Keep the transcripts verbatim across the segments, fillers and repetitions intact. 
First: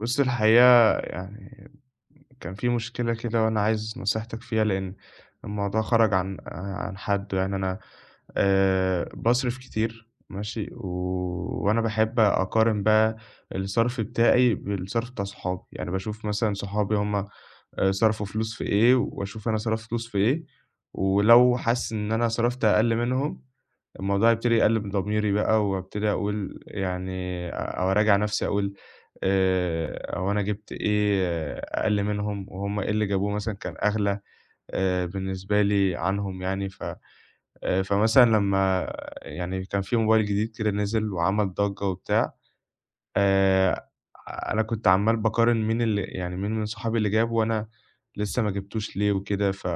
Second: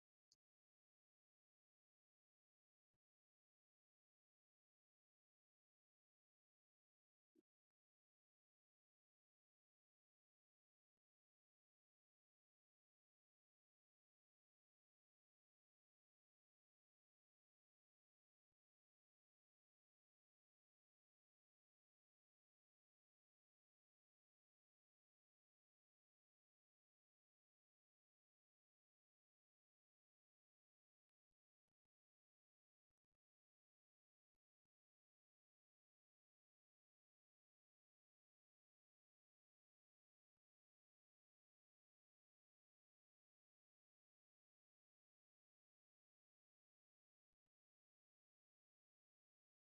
بُص، الحقيقة يعني كان في مشكلة كده وأنا عايز نصيحتك فيها، لإن الموضوع خرج عن عن حدّه. يعني أنا آآ باصرف كتير ماشي، و وأنا باحب أقارن بقى الصرف بتاعي بالصرف بتاع صحابي. يعني باشوف مثلًا صحابي هم آآ صرفوا فلوس في إيه وأشوف أنا صرفت فلوس في إيه، ولو حاسس إن أنا صرفت أقل منهم الموضوع يبتدي يقل من ضميري بقى وابتدي أقول يعني أو أراجع نفسي أقول آآ هو أنا جِبت إيه أقل منهم وهُم إيه اللي جابوه، مثلًا كان أغلى آآ بالنسبة لي عنهم يعني. ف آآ فمثلًا لمّا يعني كان في موبايل جديد كده نزل وعمل ضجة وبتاع، آآ أنا كنت عمّال باقارن مين اللي يعني مين من صحابي اللي جابه وأنا لسه ما جِبتوش ليه وكده. ف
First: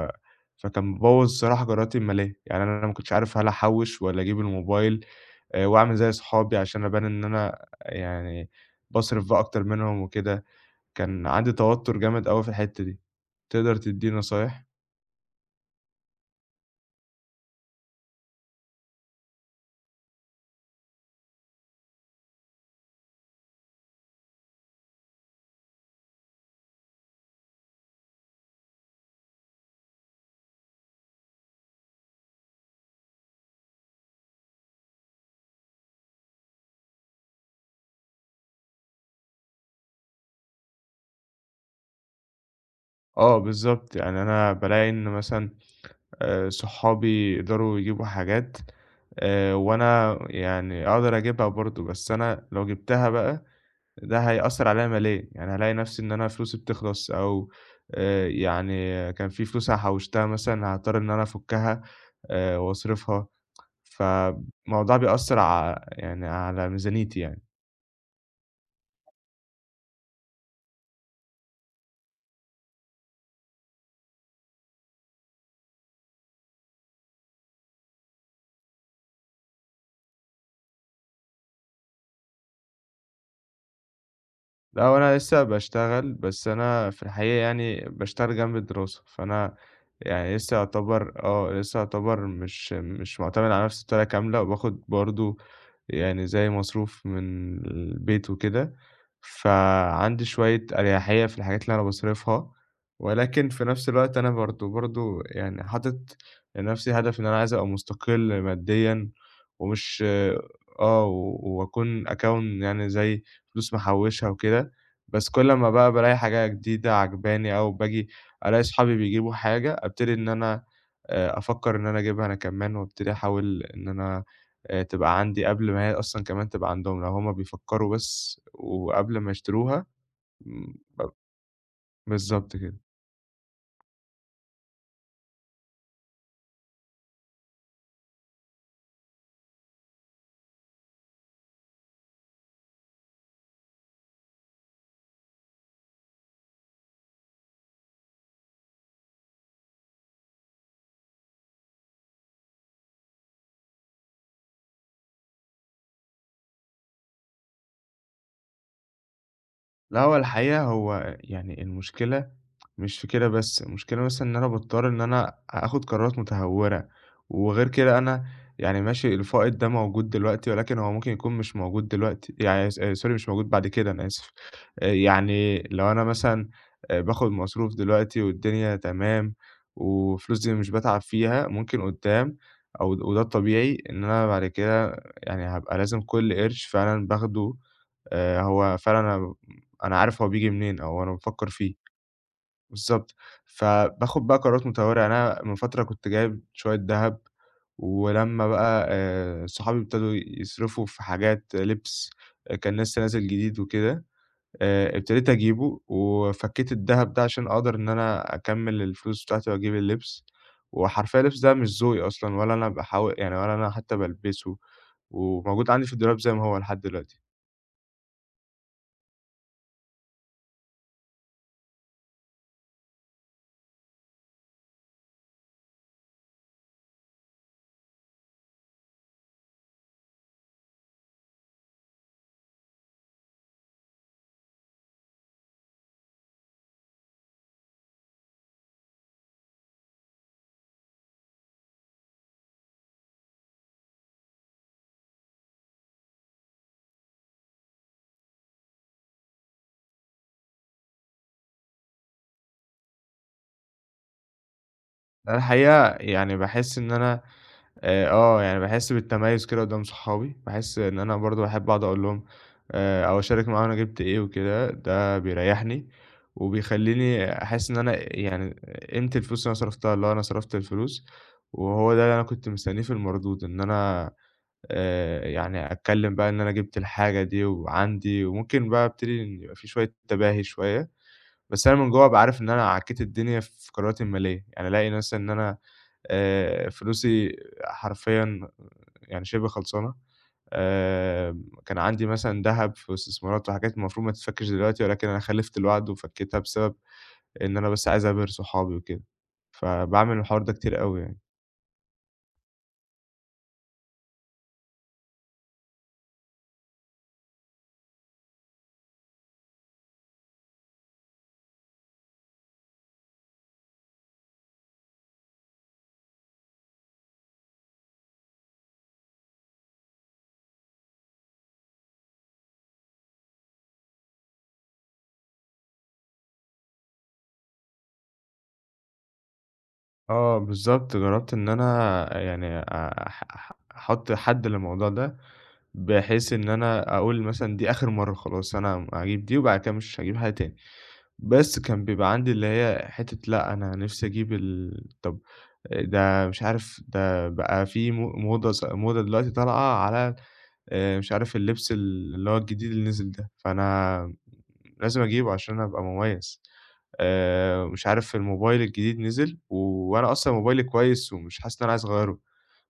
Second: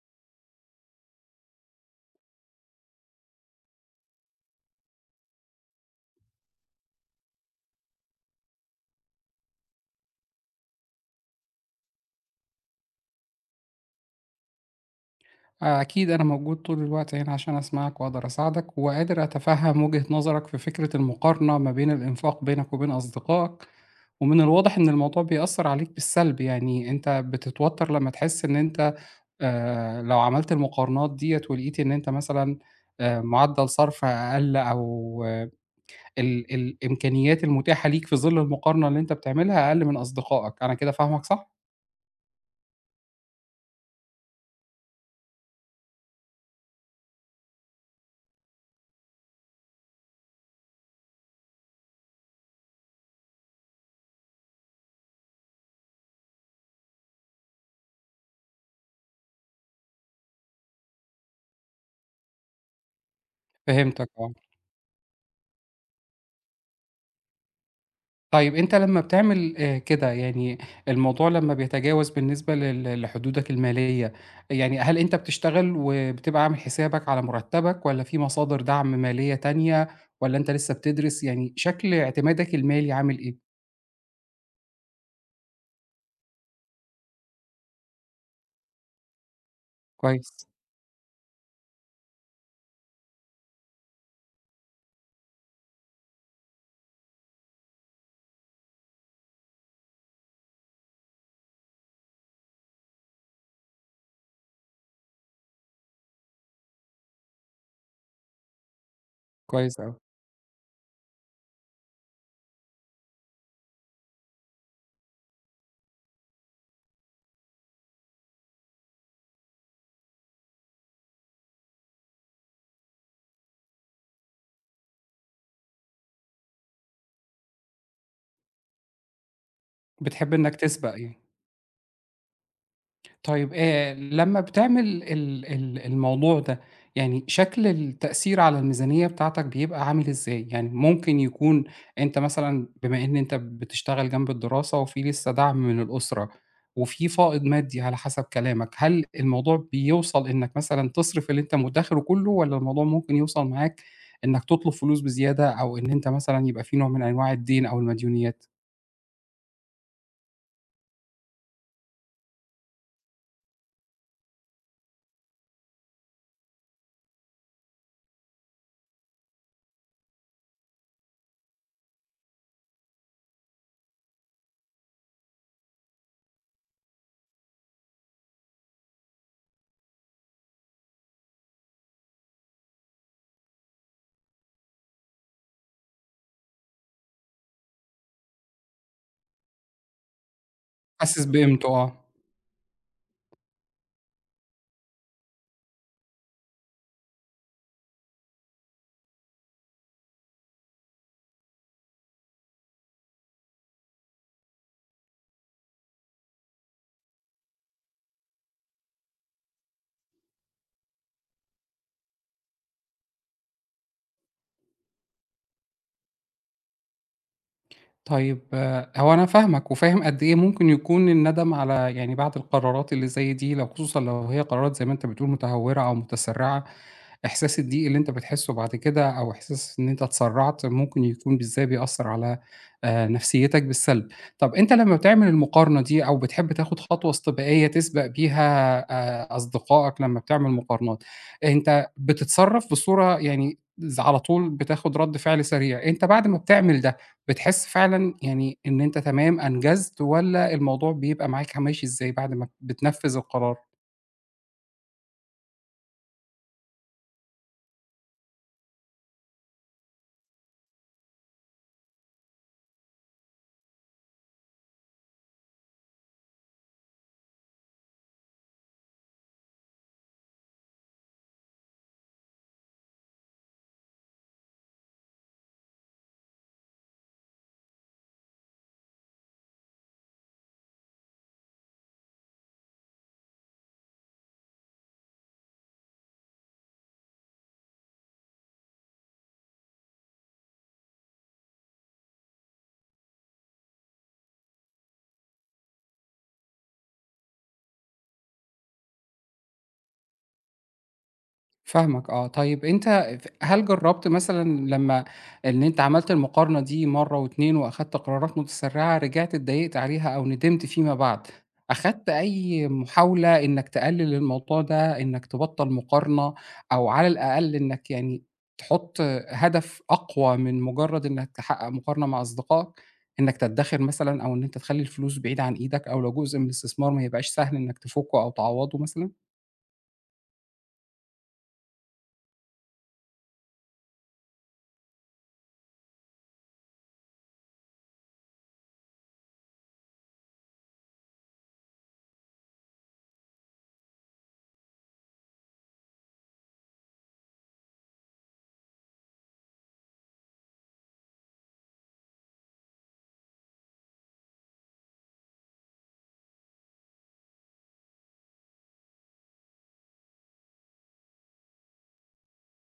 فكان مبوّظ الصراحة قراراتي المالية. يعني أنا ما كنتش عارف هل أحوّش والّا أجيب الموبايل آآ وأعمل زي صحابي عشان أبان إن أنا يعني باصرف بقى أكتر منهم وكده. كان عندي توتر جامد أوي في الحتّة دي. تقدر تدّيني نصايح؟ أكيد أنا موجود طول الوقت هنا عشان أسمعك وأقدر أساعدك، وقادر أتفهم وجهة نظرك في فكرة المقارنة ما بين الإنفاق بينك وبين أصدقائك. ومن الواضح إن الموضوع بيأثر عليك بالسلب، يعني أنت بتتوتر لما تحس إن أنت آه، لو عملت المقارنات ديت ولقيت إن أنت مثلا آه، معدل صرف أقل، أو آه، ال- الإمكانيات المتاحة ليك في ظل المقارنة اللي أنت بتعملها أقل من أصدقائك. أنا كده فاهمك، صح؟ آه بالضبط، يعني أنا بالاقي إن مثلًا آآ صحابي يقدروا يجيبوا حاجات آآ وأنا يعني أقدر أجيبها برضه. بس أنا لو جِبتها بقى ده هيأثّر عليّا ماليًا. يعني هالاقي نَفْسي إن أنا فلوسي بتخلص، أو آآ يعني كان في فلوس أنا حوّشتها مثلًا هاضطر إن أنا أفُكّها آآ وأصرفها. فهمتك، أه. فالموضوع بيأثّر ع يعني على ميزانيتي يعني. طيب أنت لمّا بتعمل آآ كده، يعني الموضوع لمّا بيتجاوز بالنسبة لل لحدودك المالية، يعني هل أنت بتشتغل وبتبقى عامل حسابك على مرتبك، والّا في مصادر دعم مالية تانية، والّا أنت لسه بتدرس؟ يعني شكل اعتمادك المالي عامل إيه؟ لأ، هو أنا لسه باشتغل، بس أنا في الحقيقة يعني باشتغل جنب الدراسة. فأنا يعني كويس. لسه يعتبر آه، لسه يعتبر مش مش مُعتمد على نفسي بطريقة كاملة، وباخد برضه يعني زي مصروف من البيت وكده. فعندي شوية أريحية في الحاجات اللي أنا باصرفها، ولكن في نفس الوقت أنا برضه برضه يعني حاطط لنفسي هدف إن أنا عايز أبقى مستقل ماديًا. كويس أوي. ومش آه، و وأكون أكوّن يعني زي فلوس محوشها وكده. بس كل ما بقى بالاقي حاجة جديدة عاجباني أو باجي ألاقي صحابي بيجيبوا حاجة، أبتدي إن أنا آآ أفكّر إن أنا أجيبها أنا كمان، وأبتدي أحاول إن أنا آآ تبقى عندي قبل ما هي أصلًا كمان تبقى عندهم، لو هُم بيفكّروا بس وقبل ما يشتروها. بتحب إنك امم، تسبق، ب يعني. بالضبط كده. طيب آآ لمّا بتعمل ال ال الموضوع ده، يعني شكل التأثير على الميزانية بتاعتك بيبقى عامل إزاي؟ يعني ممكن يكون أنت مثلًا، بما إن أنت بتشتغل جنب الدراسة وفي لسه دعم من الأسرة، وفي فائض مادي على حسب كلامك، هل الموضوع بيوصل إنك مثلًا تصرف اللي أنت مدخره كله، والّا الموضوع ممكن يوصل معاك إنك تطلب فلوس بزيادة، أو إن أنت مثلًا يبقى في نوع من أنواع الدين أو المديونيات؟ لأ، هو الحقيقة هو يعني المشكلة مش في كده بس. المشكلة مثلًا إن أنا باضطر إن أنا آخُد قرارات متهورة. وغير كده أنا يعني ماشي الفائض ده موجود دلوقتي ولكن هو ممكن يكون مش موجود دلوقتي. يعني س sorry، مش موجود بعد كده، أنا آسف. آآ يعني لو أنا مثلًا آآ باخُد مصروف دلوقتي والدنيا تمام وفلوس دي مش باتعب فيها، ممكن قُدّام أو د وده الطبيعي إن أنا بعد كده يعني هابقى لازم كل قرش فعلًا باخده. آآ هو فعلًا أنا أنا عارف هو بييجي منين أو أنا حاسس بافكّر بقيمته، فيه. آه. بالضبط. فباخُد بقى قرارات متهورة. يعني أنا من فترة كنت جايب شوية دهب، ولمّا بقى آآ صحابي ابتدوا يصرفوا في حاجات لِبْس، آه، كان لسه نازل جديد وكده، آآ ابتديت أجيبه وفكّيت الدهب ده عشان أقدر إن أنا أكمّل الفلوس بتاعتي وأجيب اللبس. وحرفيًا اللبس ده مش ذوقي أصلًا، ولا أنا باحاول يعني، ولا أنا حتّى بالبسه، وموجود عندي في الدولاب زي ما هو لحد دلوقتي. طيب آآ، هو أنا فاهمك، وفاهم قد إيه ممكن يكون الندم، على يعني بعد القرارات اللي زي دي، لو خصوصًا لو هي قرارات زي ما أنت بتقول متهورة أو متسرعة. إحساس الضيق اللي أنت بتحسه بعد كده، أو إحساس إن أنت اتسرعت، ممكن يكون بالذات بيأثر على آآ، نفسيتك بالسلب. طب أنت لمّا بتعمل المقارنة دي، أو بتحب تاخد خطوة استباقية تسبق بيها آآ، أصدقائك لمّا بتعمل مقارنات، أنت بتتصرف بصورة يعني، ز على طول بتاخد رد فعل سريع. أنت بعد ما بتعمل ده، بتحس فعلًا يعني إن أنت تمام أنجزت، والّا الموضوع بيبقى معاك ه ماشي إزاي بعد ما بتنفّذ القرار؟ أنا الحقيقة يعني باحس إن أنا آآ آه، يعني باحس بالتميُّز كده قدّام صحابي. باحس إن أنا برضه باحب أقعد أقول لهم آآ أو أشارك معاهم أنا جِبت إيه وكده. ده بيريّحني وبيخلّيني أحس إن أنا يعني قيمة الفلوس اللي أنا صرفتها، اللي هو أنا صرفت الفلوس وهو ده اللي أنا كنت مستنّيه في المردود. إن أنا آآ يعني أتكلّم بقى إن أنا جِبت الحاجة دي وعندي، وممكن بقى أبتدي إن يبقى في شوية تباهي شوية. بس أنا من جوّا أبقى عارف إن أنا عكيت الدنيا في قراراتي المالية. يعني ألاقي مثلًا إن أنا آآ فلوسي حرفيًا يعني شِبه خلصانة. آآ كان عندي مثلًا دهب في استثمارات وحاجات المفروض ما تتفكِّش دلوقتي، ولكن أنا خلِّفت الوعد وفكّيتها بسبب إن أنا بس عايز أبهر صحابي وكده. فباعمل الحوار ده كتير أوي يعني. فاهمك، آه. طيب أنت، ف هل جرّبت مثلًا لمّا إن أنت عملت المقارنة دي مرّة و2 وأخدت قرارات متسرعة، رجعت اتضايقت عليها أو ندمت فيما بعد، أخدت أي محاولة إنك تقلل الموضوع ده؟ إنك تبطّل مقارنة، أو على الأقل إنك يعني تحط هدف أقوى من مجرّد إنك تحقق مقارنة مع أصدقائك، إنك تدّخر مثلًا، أو إن أنت تخلّي الفلوس بعيدة عن إيدك، أو لو جزء من الاستثمار ما يبقاش سهل إنك تفُكّه أو تعوّضه مثلًا؟ آه بالضبط، جرّبت إن أنا يعني أ ح ح أحُط حد للموضوع ده، بحيث إن أنا أقول مثلًا دي آخر مرّة خلاص، أنا هاجيب دي وبعد كده مش هاجيب حاجة تاني. بس كان بيبقى عندي اللي هي حتّة لأ، أنا نِفْسي أجيب ال طَب، ده مش عارف، ده بقى في مو موضة س موضة دلوقتي طالعة على آآ مش عارف اللبس ال اللي هو الجديد اللي نزل ده، فأنا لازم أجيبه عشان أبقى مميّز. آآ مش عارف الموبايل الجديد نزل و- وأنا أصلًا موبايلي كويس ومش حاسس إن أنا عايز أغيّره،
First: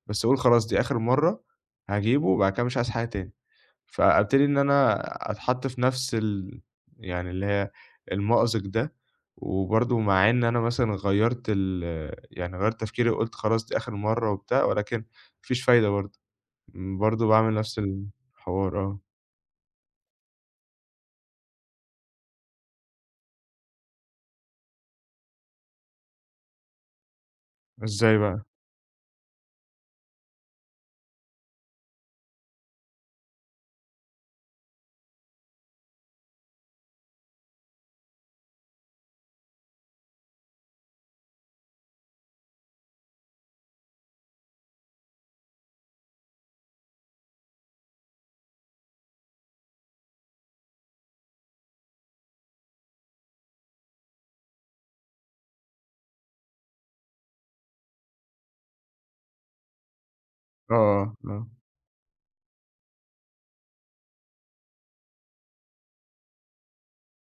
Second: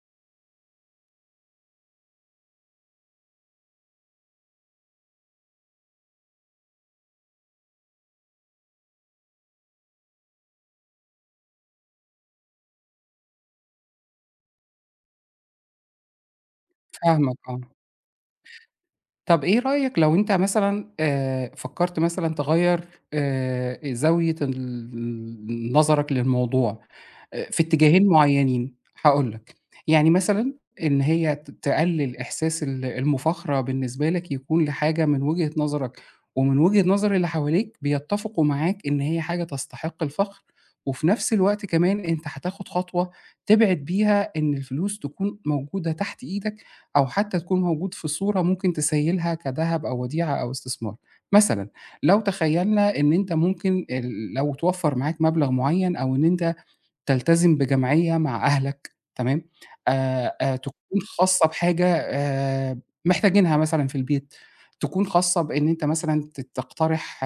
بس أقول خلاص دي آخر مرّة هاجيبه وبعد كده مش عايز حاجة تاني. فأبتدي إن أنا أتحط في نفس ال يعني اللي هي المأزق ده. وبرضه مع إن أنا مثلًا غيّرت ال يعني غيّرت تفكيري وقُلت خلاص دي آخر مرّة وبتاع، ولكن ما فيش فايدة برضه. برضه فاهمك، باعمل آه. نفس الحوار آه. طب إيه رأيك لو أنت مثلًا آآ، فكّرت مثلًا تغيّر آآ، زاوية ال نظرك للموضوع آآ، في اتجاهين إزاي بقى؟ معيّنين؟ هاقول لك. يعني مثلًا إن هي ت تقلل إحساس ال المفاخرة بالنسبة لك، يكون لحاجة من وجهة نظرك ومن وجهة نظر اللي حواليك بيتّفقوا معاك إن هي حاجة تستحق الفخر. وفي نفس الوقت كمان أنت هتاخد خطوة تبعد بيها إن الفلوس تكون موجودة تحت إيدك، أو حتى تكون موجود في صورة ممكن تسيّلها كدهب أو وديعة أو استثمار. مثلًا، لو تخيّلنا إن أنت ممكن ال لو توفّر معاك مبلغ معيّن، أو إن أنت تلتزم بجمعية مع أهلك، تمام، آآ، آآ، آه، تكون آه، خاصة آه. بحاجة آآ، محتاجينها مثلًا في البيت، تكون خاصة بإن أنت مثلًا ت تقترح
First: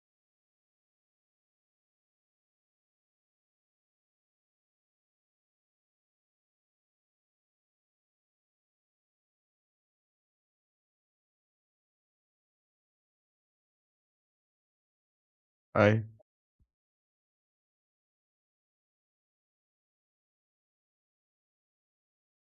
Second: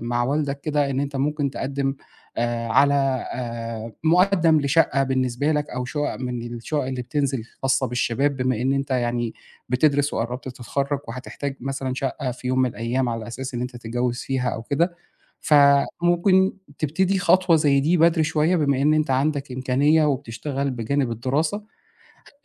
مع والدك كده، إن أنت ممكن تقدّم آآ، على آآ، مقدّم لشقة بالنسبة لك، أو شقق من الشقق اللي بتنزل خاصة بالشباب، بما إن أنت يعني بتدرس وقرّبت تتخرّج، وهتحتاج مثلًا شقة في يوم من الأيام على أساس إن أنت تتجوّز فيها أو كده. أيوه. فممكن تبتدي خطوة زي دي بدري شوية، بما إن أنت عندك إمكانية وبتشتغل بجانب الدراسة،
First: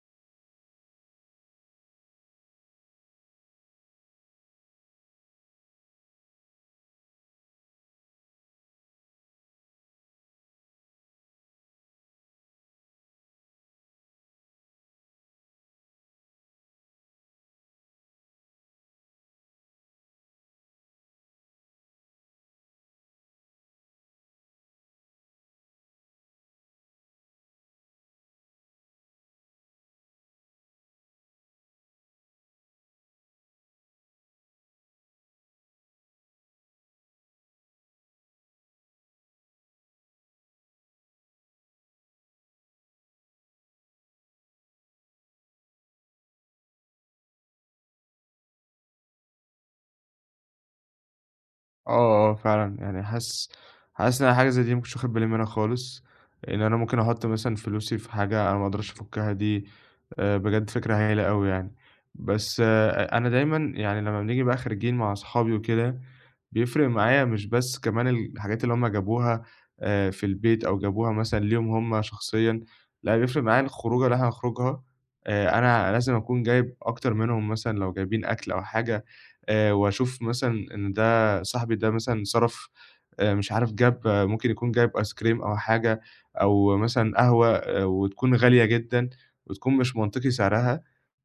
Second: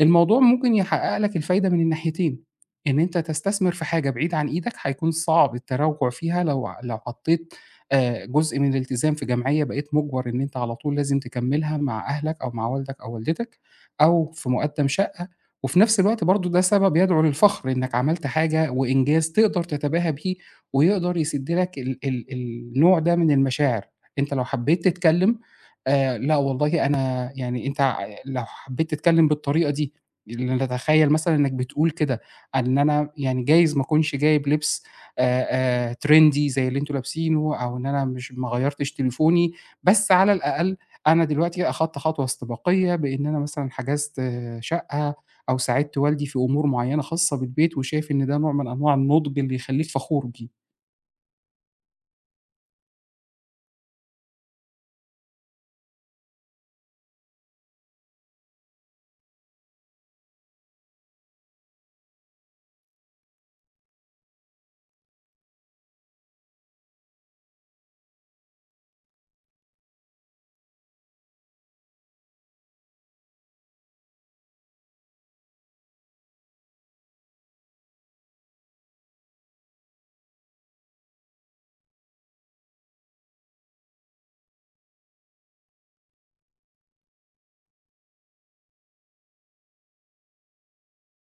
الموضوع ممكن يحقق لك الفايدة من الناحيتين. إن أنت تستثمر في حاجة بعيد عن إيدك هيكون صعب التراجع فيها، لو ع لو حطيت آآ جزء من الالتزام في جمعية، بقيت مُجبَر إن أنت على طول لازم تكمّلها مع أهلك، أو مع والدك أو والدتك، أو في مقدّم شقة. وفي نفس الوقت برضه، ده سبب يدعو للفخر إنك عملت حاجة وإنجاز تقدر تتباهى بيه، ويقدر يسِد لك ال ال النوع ده من المشاعر. أنت لو حبّيت تتكلّم، آآ لأ والله، أنا يعني، أنت ع لو حبّيت تتكلّم بالطريقة دي، لأن تتخيّل مثلًا إنّك بتقول كده، إن أنا يعني جايز ما أكونش جايب لبس آآ آآ trendy زي اللي أنتم لابسينه، أو إن أنا مش ما غيّرتش تليفوني، بس على الأقل أنا دلوقتي أخدت خطوة استباقية، بإن أنا مثلًا حجزت آه، شقة، أو ساعدت والدي في أمور معيّنة خاصة بالبيت، وشايف إن ده نوع من أنواع النُضج اللي يخلّيك فخور بيه. آه، آه، فعلًا. يعني حاسس حاسس إن أنا حاجة زي دي ما كنتش واخد بالي منها خالص، إن أنا ممكن أحُط مثلًا فلوسي في حاجة أنا ما أقدرش أفُكّها دي. آآ، بجد فكرة هايلة أوي يعني. بس أ أنا دايمًا يعني لمّا بنيجي بقى خارجين مع أصحابي وكده، بيفرق معايا مش بس كمان الحاجات اللي هم جابوها آآ، في البيت أو جابوها مثلًا ليهم هم شخصيًا. لأ، بيفرق معايا الخروجة اللي إحنا هنخرجها. آآ، أنا لازم أكون جايب أكتر منهم مثلًا لو جايبين أكل أو حاجة. آآ، وأشوف مثلًا إن صاحبي ده مثلًا صرف آآ مش عارف جاب، آه، ممكن يكون جايب آيس كريم أو حاجة أو مثلًا قهوة، آآ وتكون غالية جدًا وتكون مش منطقي سعرها.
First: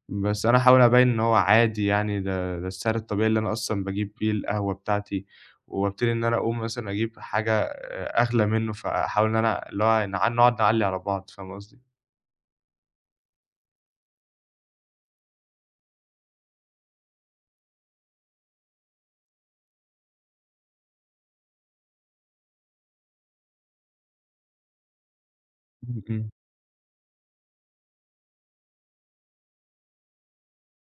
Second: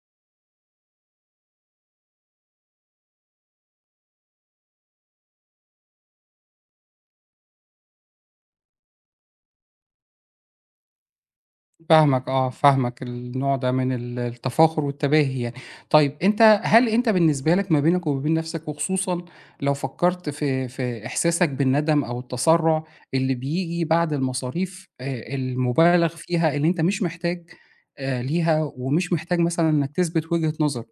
بس أنا أحاول أبيّن إن هو عادي، يعني ده ده السعر الطبيعي اللي أنا أصلًا باجيب بيه القهوة بتاعتي. وابتدي إن أنا أقوم مثلًا أجيب حاجة آآ أغلى منّه. فأحاول إن أنا اللي هو نع نقعد نعلّي على بعض. فاهم قصدي؟ فاهمك، آه. فاهمك النوع ده من ال التفاخر والتباهي، يعني. طيب أنت، هل أنت بالنسبة لك ما بينك وما بين نَفْسك، وخصوصًا لو فكّرت في في إحساسك بالندم أو التسرُّع اللي بييجي بعد المصاريف آآ إمم، المُبالغ إمم، فيها اللي أنت مش محتاج آآ ليها، ومش محتاج مثلًا إنّك تثبت وجهة نظر،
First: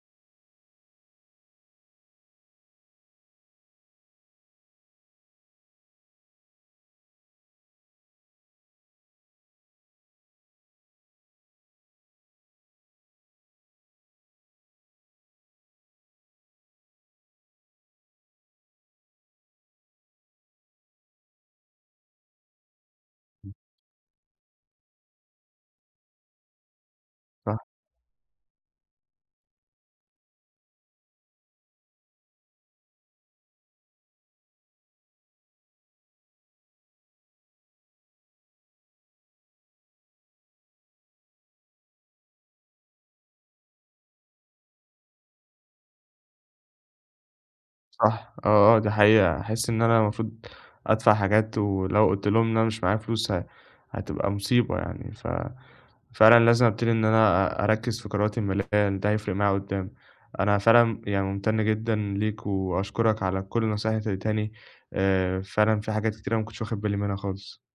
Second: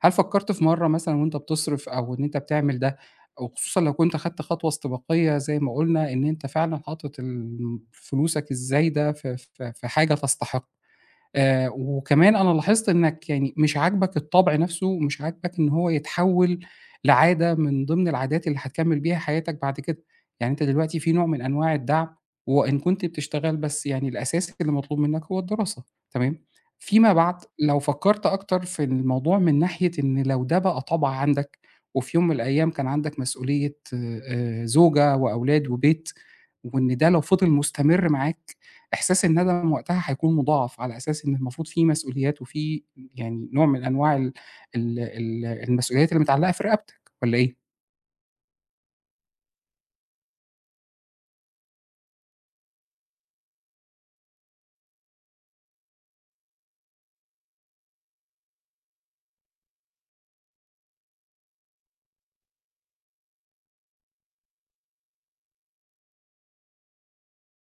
هل فكّرت في مرّة مثلًا وأنت بتصرف، أو إن أنت بتعمل ده، وخصوصًا لو كنت خدت خطوة استباقية زي ما قُلنا، إن أنت فعلًا حاطط الم فلوسك الزايدة في في في حاجة تستحق. آآ وكمان أنا لاحظت إنّك يعني مش عاجبك الطبع نَفْسه، ومش عاجبك إن هو يتحوّل لعادة من ضمن العادات اللي هتكمّل بيها حياتك بعد كده. يعني أنت دلوقتي في نوع من أنواع الدعم، وإن كنت بتشتغل، بس يعني الأساس اللي مطلوب منّك هو الدراسة، تمام؟ فيما بعد صح. لو فكّرت أكتر في الموضوع، من ناحية إن لو ده بقى طَبع عندك، وفي يوم من الأيام كان عندك مسؤولية، آآ زوجة وأولاد وبيت، وإن ده لو فضل مستمر معاك، إحساس الندم وقتها هيكون مضاعف، على أساس إن المفروض في مسؤوليات، وفي يعني نوع من أنواع ال ال ال المسؤوليات اللي متعلقة في رقبتك، والّا إيه؟ صح، آه، آه، دي حقيقة. أحس إن أنا المفروض أدفع حاجات، ولو قُلت لهم إن أنا مش معايا فلوس ه هتبقى مصيبة يعني. ففعلًا لازم أبتدي إن أنا أ أركّز في قراراتي المالية، لأن ده هيفرق معايا قدّام. أنا فعلًا يعني ممتن جدًا ليك، وأشكرك على كل النصايح اللي أنت اديتهاني. آآ، فعلًا في حاجات كتيرة ما كنتش واخد بالي منها خالص.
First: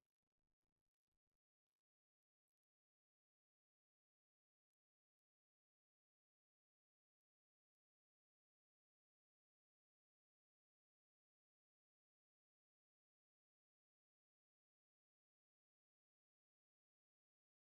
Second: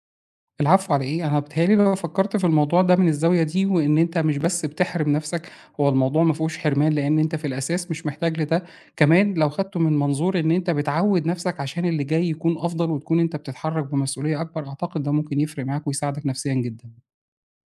العفو، على إيه؟ أنا بيتهيأ لي لو فكّرت في الموضوع ده من الزاوية دي، وإن أنت مش بس بتحرِم نَفْسك، هو الموضوع ما فيهوش حرمان، لإن أنت في الأساس مش محتاج لده. كمان لو خدته من منظور إن أنت بتعوّد نَفْسك عشان اللي جاي يكون أفضل، وتكون أنت بتتحرّك بمسؤولية أكبر، أعتقد ده ممكن يفرق معاك ويساعدك نفسيًا جدًا.